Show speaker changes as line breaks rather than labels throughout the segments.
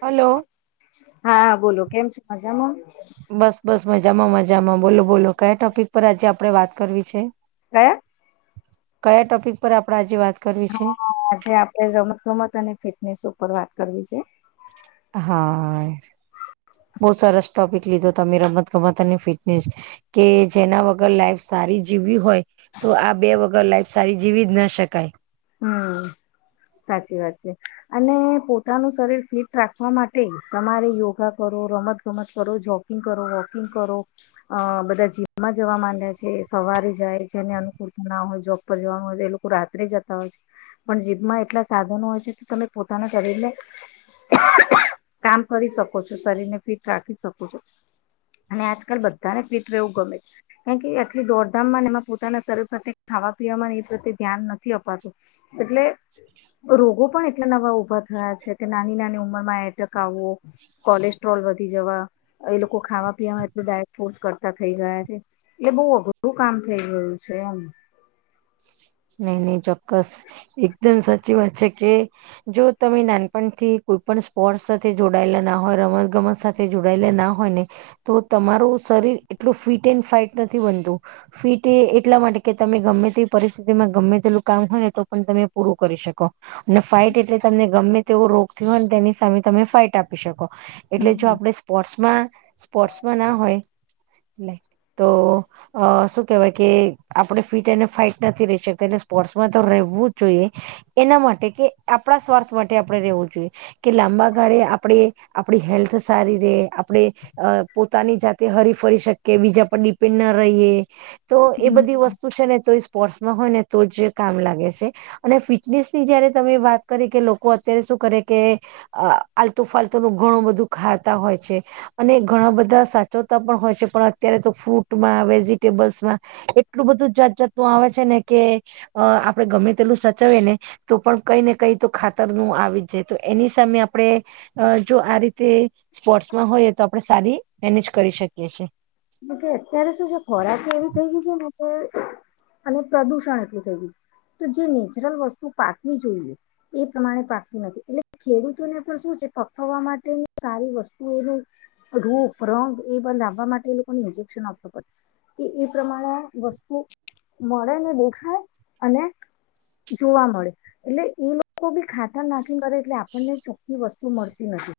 Hello
હા બોલો કેમ [unintelligible] મજામાં.
બસ બસ મજામાં મજામાં બોલો બોલો કયા ટોપિક પર આજે આપડે વાત કરવી છે.
[unintelligible]
કયા ટોપિક પર આપડણે આજે વાત. કરવી છે
હા આજે આપડે રમત ગમત અને ફિટનેસ ઉપર વાત કરવી છે.
હા, બઉ સરસ ટોપિક લીધો તમે રમત ગમત અને ફિટનેસ કે જેના વગર લાઈફ સારી જીવવી હોય તો આ બે વગર લાઈફ સારી જીવી જ ના શકાય,
હમ સાચી વાત છે. અને પોતાનું શરીર ફિટ રાખવા માટે તમારે યોગા કરો રમત ગમત કરો જોગ [unintelligible] વોકિંગ કરો બધા જીમમાં જવા માંડ્યા છે, સવારે જાય જેને અનુ હોય જોબ પર જવાનું હોય તો એ લોકો રાત્રે જ. [unintelligible] પણ જીભમાં એટલા સાધનો હોય છે, કે તમે પોતાના શરીરને. કામ કરી શકો છો શરીર ને ફિટ રાખી શકો છો. અને આજકાલ બધાને ફિટ રહેવું ગમે છે, કારણ કે આટલી દોડધામ એમાં પોતાના ત સાથે. ખાવા પીવા એ પ્રત્યે ધ્યાન નથી અપાતું એટલે. રોગો પણ એટલા નવા ઉભા થયા છે, કે નાની નાની ઉંમર માં એટેક આવવો કોલેસ્ટ્રોલ. વધી જવા. એ લોકો ખાવા પીવામાં એટલ ડાયટ ફોર્સ કરતા થઇ ગયા છે એટલે બઉુ અઘરું કામ થઈ ગયું છે એમ
નહી નહી ચોક્કસ એકદમ સાચી વાત છે કે જો તમે નાનપણથી કોઈપોર્ટ સાથે જોડાયેલા ના હોય રમત ગમત સાથે જોડાયેલા ના હોય ને તો તમારું શર એટલું ફિટ એ ફટ નથી બનતું ફિટ એ એટલા માટે કે તમે ગમે તે ગમે તેલું કામ હોય ને તો પણ તમે પૂરું કરી શકો અને ફાાઈટ એટલે તમને ગમે તેવો રોગ અને તેની સામે તમે ફાઇટ આપી શકો એટલે જો આપણે સ્પોર્ટ્સમાં સ્પોર્ટ્સમાં ના હોય તો શું કેવાય કે આપડ ફિટ અને ફાઈટ નથી રહી શકતા એટલે સ્પોર્ટ્સમાં તો રહેવું જ જોઈએ એના માટે કે આપણા સ્વાર્થ માટે આપણે રવ લાંબા ગાળે આપણે આપ હેલ્થ સારી ર આપણે પોતાની જાતે હરી ફરી શકે બીજા પર ડિપેન્ડ ના રહીએ તો એ બધી
હમ
વસ્તુ છે ને તો સ્પોર્ટ્સમાં હોય ને તો જ કામ લાગે છે અને ફિટનેસ ની જયારે તમે વાત કરી કે લોકો અત્યારે શું કરે આલતુ ફાલતુ ન ઘણું બધું ખાતા હોય છે અને ઘણા બધા સાચ હોય છે પણ અત્યારે તો ફ્રૂટમાં વેજીિટેબલ્સમાં એટલું બધું જાત જાત આવે છે ને કે આપણે ગમે તેટલું સાચવીએ ને તો પણ કઈ ને કઈ તો ખાતર નું આવી જ જાય તો એની સામે આપણે જો આ રીતે સ્પોર્ટસમાં હોઈએ તો આપણે સારી મેનેજ કરી શકીએ છીએ
અત્યારે શું છે ખોરાક એવી થઈ ગઈ છે ને અને પ્રદુષણ એટલું થઈ ગયુ તો જે નેચરલ વસ્તુ પાકવી જોઈએ એ પ્રમાણે પાકતી નથી એટલે ખેડૂતોને પણ શું છે પકવવા માટેની સારી વસ્તુ એનું રૂપ રંગ એ લાવવા માટે ઈન્જેક્શન આપવુ પડે એ પ્રમાણે વસ્તુ મળે ને દેખાય અને જોવા મળે એટલે એ લોકો બી ખાતર નાખી કરે એટલે આપણને ચોખ્ખી વસ્તુ મળતી નથી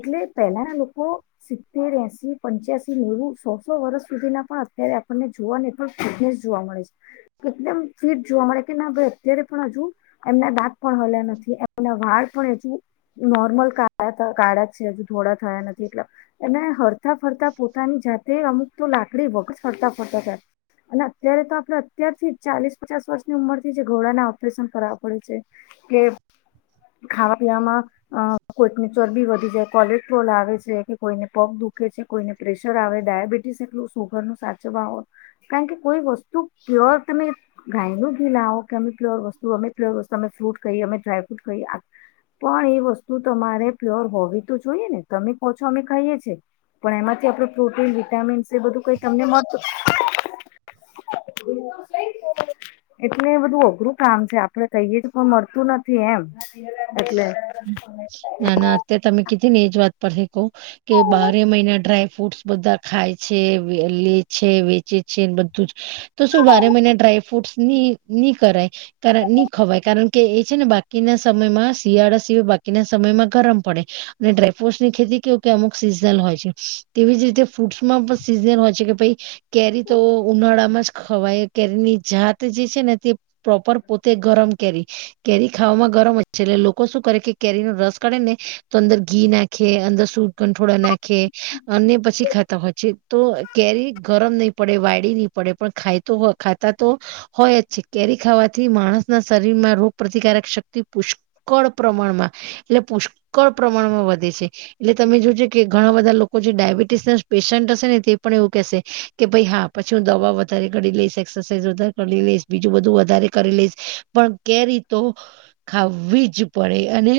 એટલે પહેલાના લોકો સિત્તેર એસી પંચ્યાસી નેવું સો સો વર્ષ સુધી ના પણ અત્યારે આપણને જોવાને પણ ફિટનેસ જોવા મળે છે એકદમ ફિટ જો જોવા મળે કે ન મળે અત્યારે પણ હજુ એમના દાત પણ હાલ્યા નથી એમના વાળ પણ હજુ નોર્મલ કાળા છે હજી ઘોલા થયા નથી એટલે એને હરતાફરતા તો પોતાની જાતે અમુક તો લાકડી વગર ફરતા ફરતા જાય અને અત્યારે તો આપણે અત્યારથી જ ચાલીસ પચાસ વર્ષની ઉંમર થી જ ઘોડાના ઓપરેશન કરાવવા પડે છે કેપ ખાવા પીવામાં કોઈકની ચરબી વધી જાય કોલેસ્ટેરોલ તો આવે છે કે કોઈને પગ દુખે છે કોઈને પ્રેશર આવે ડાયાબિટીસ એટલું સુગર નું સાચવો કારણ કે કોઈ વસ્તુ પ્યોર તમે ગાય ી લાવો કે અમે પ્યોર વસ્તુ અમે પ્યોર વસ્તુ અમે ફ્રૂટ કહિયે અમે ડ્રાયફ્રટ ક પણ એ વસ્તુ તમારે પ્યોર હોવી તો જોઈએ ને તમે ઓછો અમે ખાઈએ છીએ પણ એમાંથી આપડું પ્રોટીન વિટામીનસ એ બધું કઈ તમને મળતું એટલે બધું અઘરું કામ છે આપડે કહીય પણ મળતું નથી એમ એટલે
ના ના અત્યારે તમે કીધી ને એ જ વાત તને કહુ કે બારે મહિના ડ્રાય ફ્રૂટસ બધા ખાય છે લે છે વેચે છૈ બધું જ તો શું બારે મહિને ડ્રાયફ્રૂટ ની કરાય તારાથી ની ખવાય કારણ કે એ છે ને બાકીના સમયમાં શિયાળા સીવાય બાકીના સમયમાં ગરમ પડે અને ડ્રાયફ્રુટસની ખેતી કેવું કે અમુક સિઝનલ હોય છે તેવી જ રીતે ફૂટ્સમાં પણ સિઝનલ હોય છે કે ભાઈ કેરી તો ઉનાળામાં જ ખવાય કેરીની જાત જે છે ને તે પ્રોપર પોતે ગરમ કેરી કેરી ખાવામાં ગરમ એટલે લોકો શું કરે કે કેરીનો રસ કાઢે ને તો અંદર ઘી નાખે અંદર સૂઢ ગંઠોડા નાખે અને પછી ખાતા હોય છે તો કેરી ગરમ નહી પડે વાયડી નહી પડે પણ ખાયતો હોય ખાતા તો હોય જ છે કેરી ખાવાથી માણસ ના શરીર માં રોગ પ્રતિકારક શક્તિ પુષ્ ક પ્રમાણમાં એટલે પુષ્કળ પ્રમાણમાં વધે છે એટલે તમે જોજો કે ઘણા બધા લો કો જે ડાયાબિટીસ ના પેશન્ટ હશે ને તે પણ એવું કહેશે કે ભાઈ હા પછી હું દવા વધારે ગડી લઈશ. સહેજ વધારે કરી લઈશ બીજું બધું વધારે કરી લઈશ પણ કેરી તો ખાવ વીજ પડે અને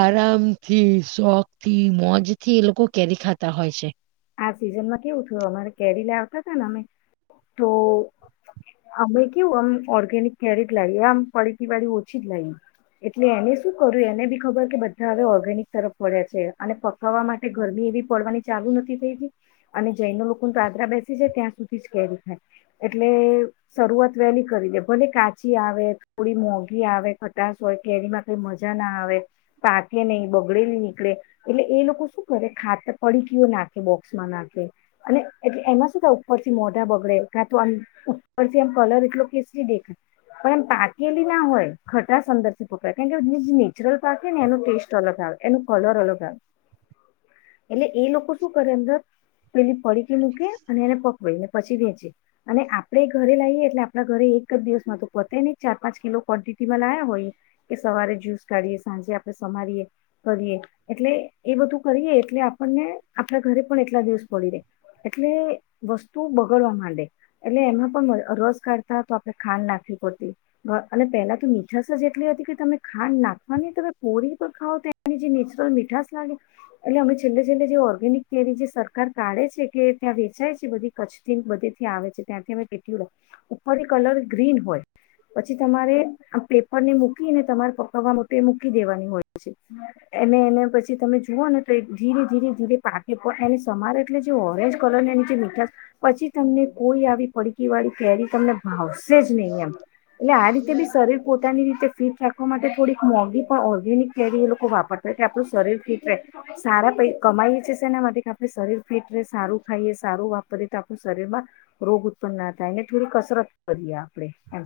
આરામથી શોખ થી મોજ થી એ લોકો કેરી ખાય થતા હોય છે.
આ સિઝનમાં કેવું થયું અમારે કેરી લાવતા હતા ને અમે તો અમે કેવું આમ ઓર્ગેનિક ક્યારેક લાવીએ આમ પળીકી વાળીઓછી જ લાવીએ. એટલે એને શું કર્યું એને બી ખબર કે બધા હવે ઓર્ગેનિક તરફ વળ્યા છે અને પકાવવા માટે ગરમી એવી પડવાની ચાલુ નથ [unintelligible] અને જેન લોકો દાદરા બેસી જાય ત્યાં સુધી જ કેરી ખાય એટલે શરૂઆત વહેલી કરી દે ભલે કાચી આવે થોડી મોંઘી આવે ખટાશ હોય કેરીમાં કઈ મજા ના આ ના આવે પાકે નહી બગડેલી નીકળે એટલે એ લોકો શું કરે ખાતર પડીકીઓ નાખ બોક્સમાં નાખે અને એટલે એમાં શું થાય ઉપરથી મોઢા બગડે કાં તો ઉપરથી એમ કલર એટલો કેસરી દેખાય. પણ એમ પાકેલી ના હોય ખટાસ અંદરથી પકડ કેમ કે જે નેચરલ પાકે ને એનો ટેસ્ટ અલગ આવ વે એનું કલર અલગ આવે. એટલે એ લોકો શું કરે અંદર પેલી પડીકી મૂકે અને એને પકવેને પછી વેચે અને આપણેે ઘરે લઈએ એટલે આપણા ઘરે એક જ દિવસમાં તો પતાય ને ચાર પાંચ કિલો ક્ન્ટિટીમાં લાયા હોયએ કે સવારે જ્યુસ કાઢીએ સાંજે આપણે સમારીએ કરીએ એટલે એ બધું કરીએ એટલે આપણને આપણા ઘરે પણ એટલા દિવસ પડી રહેે એટલે વસ્તુ બગડવા માંડે એટલે એમાં પણ રસ કાઢતા તો આપણે ખાંડ નાખવી પડતી અને પેલા તો મીઠાસ જ એટલી હતી કે તમે ખાંડ નાખવાની તમે પોરી ત ખાવ તે જે નેચરલ મીઠાસ લાગે એટલે અમે છેલ્લે છેલ્લે જે ઓ ર્ગેનિક જે સરકાર કાઢે છે કે ત્યાં વેચાય છે બધી કચ્છથી બધીથી આવે છે ત્યાંથી અમે પટી ઉપરથી કલર ગ્રીન હોય. પછી તમારે આ પેપરને મૂકીને તમારે પપ્પાવા માટે એ મૂકી દેવાની હોય છે. અને એને પછી તમે જુઓ ને તો ધીરે ધીરે ધીરે પાકે એ સમારે એટલે જે ઓરેન્જ કલર એની જે મીઠા પછી તમને કોઈ આવી પડકી વાર કેરી તમને ભાવશે જ નહીં એમ. એટલે આ રીતે બી શરીર પોતાની રીતે ફિટ રાખવા માટે થોડીક મોંઘી પણ ઓર્ગેનિક કેરી એ લોકો વાપરતા એ આપું શરીર ફીટ રે સારા પેઇ કમાયસે ના માટે આપણે શરીર ફીટ ર સારું ખાઈએ સારું વાપરીએ તો આપણું શરીરમાં રોગ ઉત્પન્ન ના થાય. ને થોડી કસરત કરીએ આપડે એમ.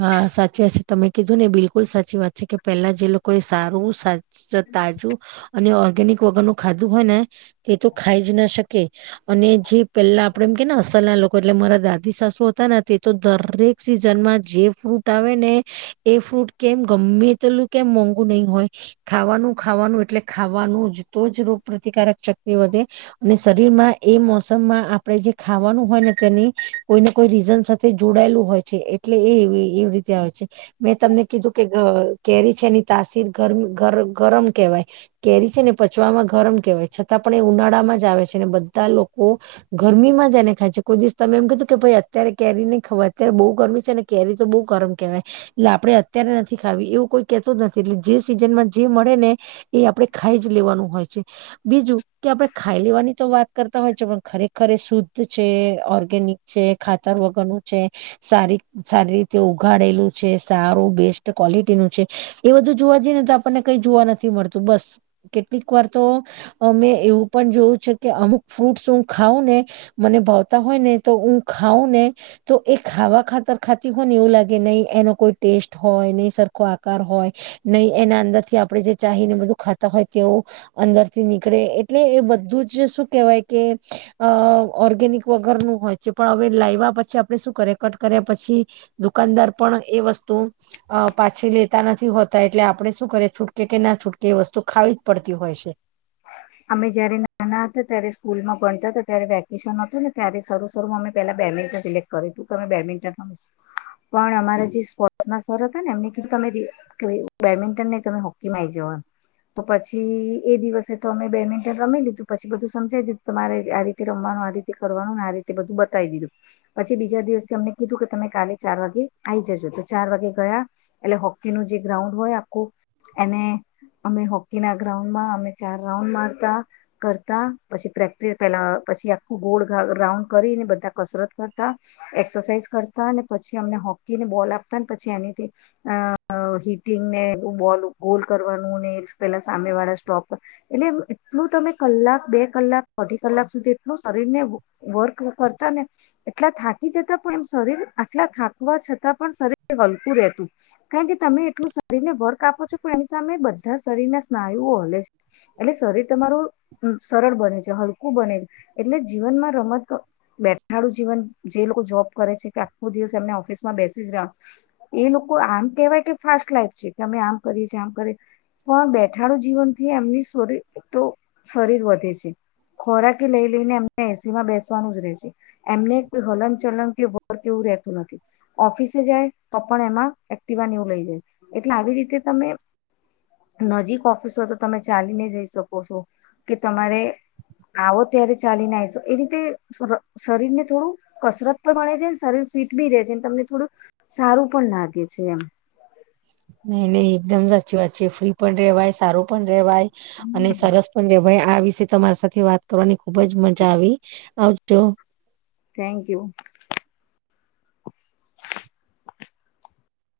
હા સાચી વાત છે તમે કીધું ને બિલકુલ સાચી વાત છે કે પેલા જે લોકો એ સારું સા સ તાજું અને ઓર્ગેનિક વગર ન ખાધું હોય ને તે તો ખાઈ જ ના શક કે અને જે પેલા આપડે એમ કે ને અસલના લોકો એટલે મારા દાદી સાસુ હતા ને તે તો દરેક સિઝનમાં જે ફ્રૂટ આવે ને એ ફ્રૂટ કેમ ગમે તેલું કેમ મોંઘુ નહીં હોય ખાવાનું ખાવાનું એટલે ખાવાનું જ તો જ રોગ પ્ર્રતિકારક શક્તિ વધે અને શરીર મા એ મોસમમાં આપે જે ખાવાનું હોય ને તેની કોઈને કોઈ રીઝન સાથે જોડાયેલું હોય. છે એટલે એ એવી રીતે આવે છે મેં તમને કીધું કે કેરી છે એની તાસીર ગરમી ગર ગરમ કવાય કેરી છે ને પચવામાં ગર કેવાય છતાં પણ એ ઉનાળામાં જ આવે છે ને બધ ધા લોકો ગરમીમાં જને ખાય છે કોઈ દિવસ તમે એમ કીધું કે ભાઈ અત્યારે કેરી નહી ખવા અત્યારે બહ ગરમી છે કેરી તો બહ ગરમ કેવાય એટલે આપણે અત્યારે નથી ખાવી એવું કોઈ કેતો જ નથી એટલે જે સીઝન મા જે મળે ને એ આપણે ખાઈ જ લેવાનું હોય છે બીજું કે આપણે ખાઈ લેવાની તો વાત કરતા હોય છે પણ ખરેખર શુદ્ધ છે ઓર્ગેનિક છે ખાતર વગરનું છે. સારી સારી રીતે ઉઘાડેલું છે સારું બેસ્ટ ક્વોલિટી નું છે એ બધું જોવા જઈએ ને તો આપણને કઈ જોવા નથી મળતું બસ કેટલીક વાર તો મેં એવું પણ જોયું છે કે અમુક ફ્રૂટસ હું ખઉં ને મને ભાવતા હોય ને તો હું ખઉં ને તો એક ખાવા ખાતર ખાતી હોને એવું લાગે નહી એનો કોઈ ટેસ્ટ હોય નહ સરખો આકાર હોય નહી એના અંદર થી આપણેે જે ચાહી ને બધું ખાતા હોય તેવ અંદર થી નીકળે એટલે એ બધું જ શુ કેવાય કે અ ઓર્ગેનિક વગર નું હોય છે પણ હવે લાવવા પછી આપડે શું કરે ટ કર્યા પછી દુકાનદાર પણ એ વસ્તુ પાછી લેતા નથી હોતા એટલે આપ આપડણે શું કરીએ છૂટકે કે ના છૂટકે એ વસ્તુ ખાવી જ પડતી હોય છે
[unintelligible] અમે જયારે નાના હતા ત્યારે સ્કૂલમાં ભણતા હતા ત્યારે વેકેશન હતું ને ત્યારે શ શરૂું અમે પેલા બેલા સક કરે તું તમે બેડમિન્ટન પણ અમારા જે સ્પોર્ટ્સ શર હતા ને એમનેધું તમે બેડમિન્ટન ને તમે હોકીમાં આવી જઓ તો પછી એ દિવસ તો અમે બે મિનટન રમી લીધું પછી બધું સમજાવીધું તમારે આ રીતે રમવાનું આ રીતે કરવાનુંને આ રીતે બધું બ બતાવી દીધું પછી બીજા દિવસથી અમને કીધું કે તમે કાલે ચાર વાગે આ આવી જજો તો ચાર વાગે ગયા એટલે હોકીનુંું જે ગ્રાઉન્ડ હોય આખું એને અમે હોકી ના ગ્રાઉન્ડમાં અમે ચાર રાઉન્ડ મારતા કરતા પછી પ્રેક્ટસ પેલા પછી આખું ગોળ રાઉન્ડ કરી બધા કસરત કરતા એક્સરસાઇઝ કરતા પછી અમને હોકીને બોલ આપતા પછી એનીથી અ હિટિંગને બોલ ગોલ કરવાનું પેલા સામે વાળા સ્ટોક એટલે એટલું તમે કલાક બે કલાક અધી કલાક સુધી એટલું શરીર ને વર્ક કરતા ને એટલા થાકી જતા પણ એમ શરીર આટલા થાકવા છતાં પણ શરીર વલકું રહે. કારણ કે તમે એટલું શરીરને વર્ક આપો છો પણ એની સામે બધા શરીર ના સ્નાયુઓ હલે છે. એટલે શરીર તમારું સરળ બને છે હલકું બને છે એટલે જીવનમાં રમત બેઠાડું જીવન જે લોકો જોબ કરે છે કે આખો દિવસ એમને ઓફિસમાં બેસી જ રહ એ લોકો આમ કેહેવાય કે ફાસ્ટ લાઈફ છે કે અમે આમ કરીએ છીએ આમ કરી પણ બેઠાનુંું જીવન થી એમની શરી તો શરીર વધે છે ખોરાકી લઈ લઈને એમને એસી માં બેસવાનું જ રહે છે એમને કોઈ હલન ચલન વર્ક એવું રહેતું નથી ઓફિસે જાય તો પણ એમાં એક્ટિવાને એવું લઈ જાય એટલે આવી રીતે તમે નજીક ઓફિસ તો તમે ચાલીને જઈ શકો છો કે તમારે આવો ત્યારે ચાલી નાશો એ રીતે શરીર ને થોડું કસરત પણ મળે છે શરીર ફિટ બી રે છે તમને થોડું સારું પણ લાગે છે એમ
નહી નહી એકદમ સાચી વાત છે ફ્રી પણ રેવાય સારું પણ વાય
હમ
અને સરસ પણ વા ભાઈ આ વિષ તમારી સાથે વાત કરવાની ખુબ જ મજા આવી આવજો
થેન્ક યુ.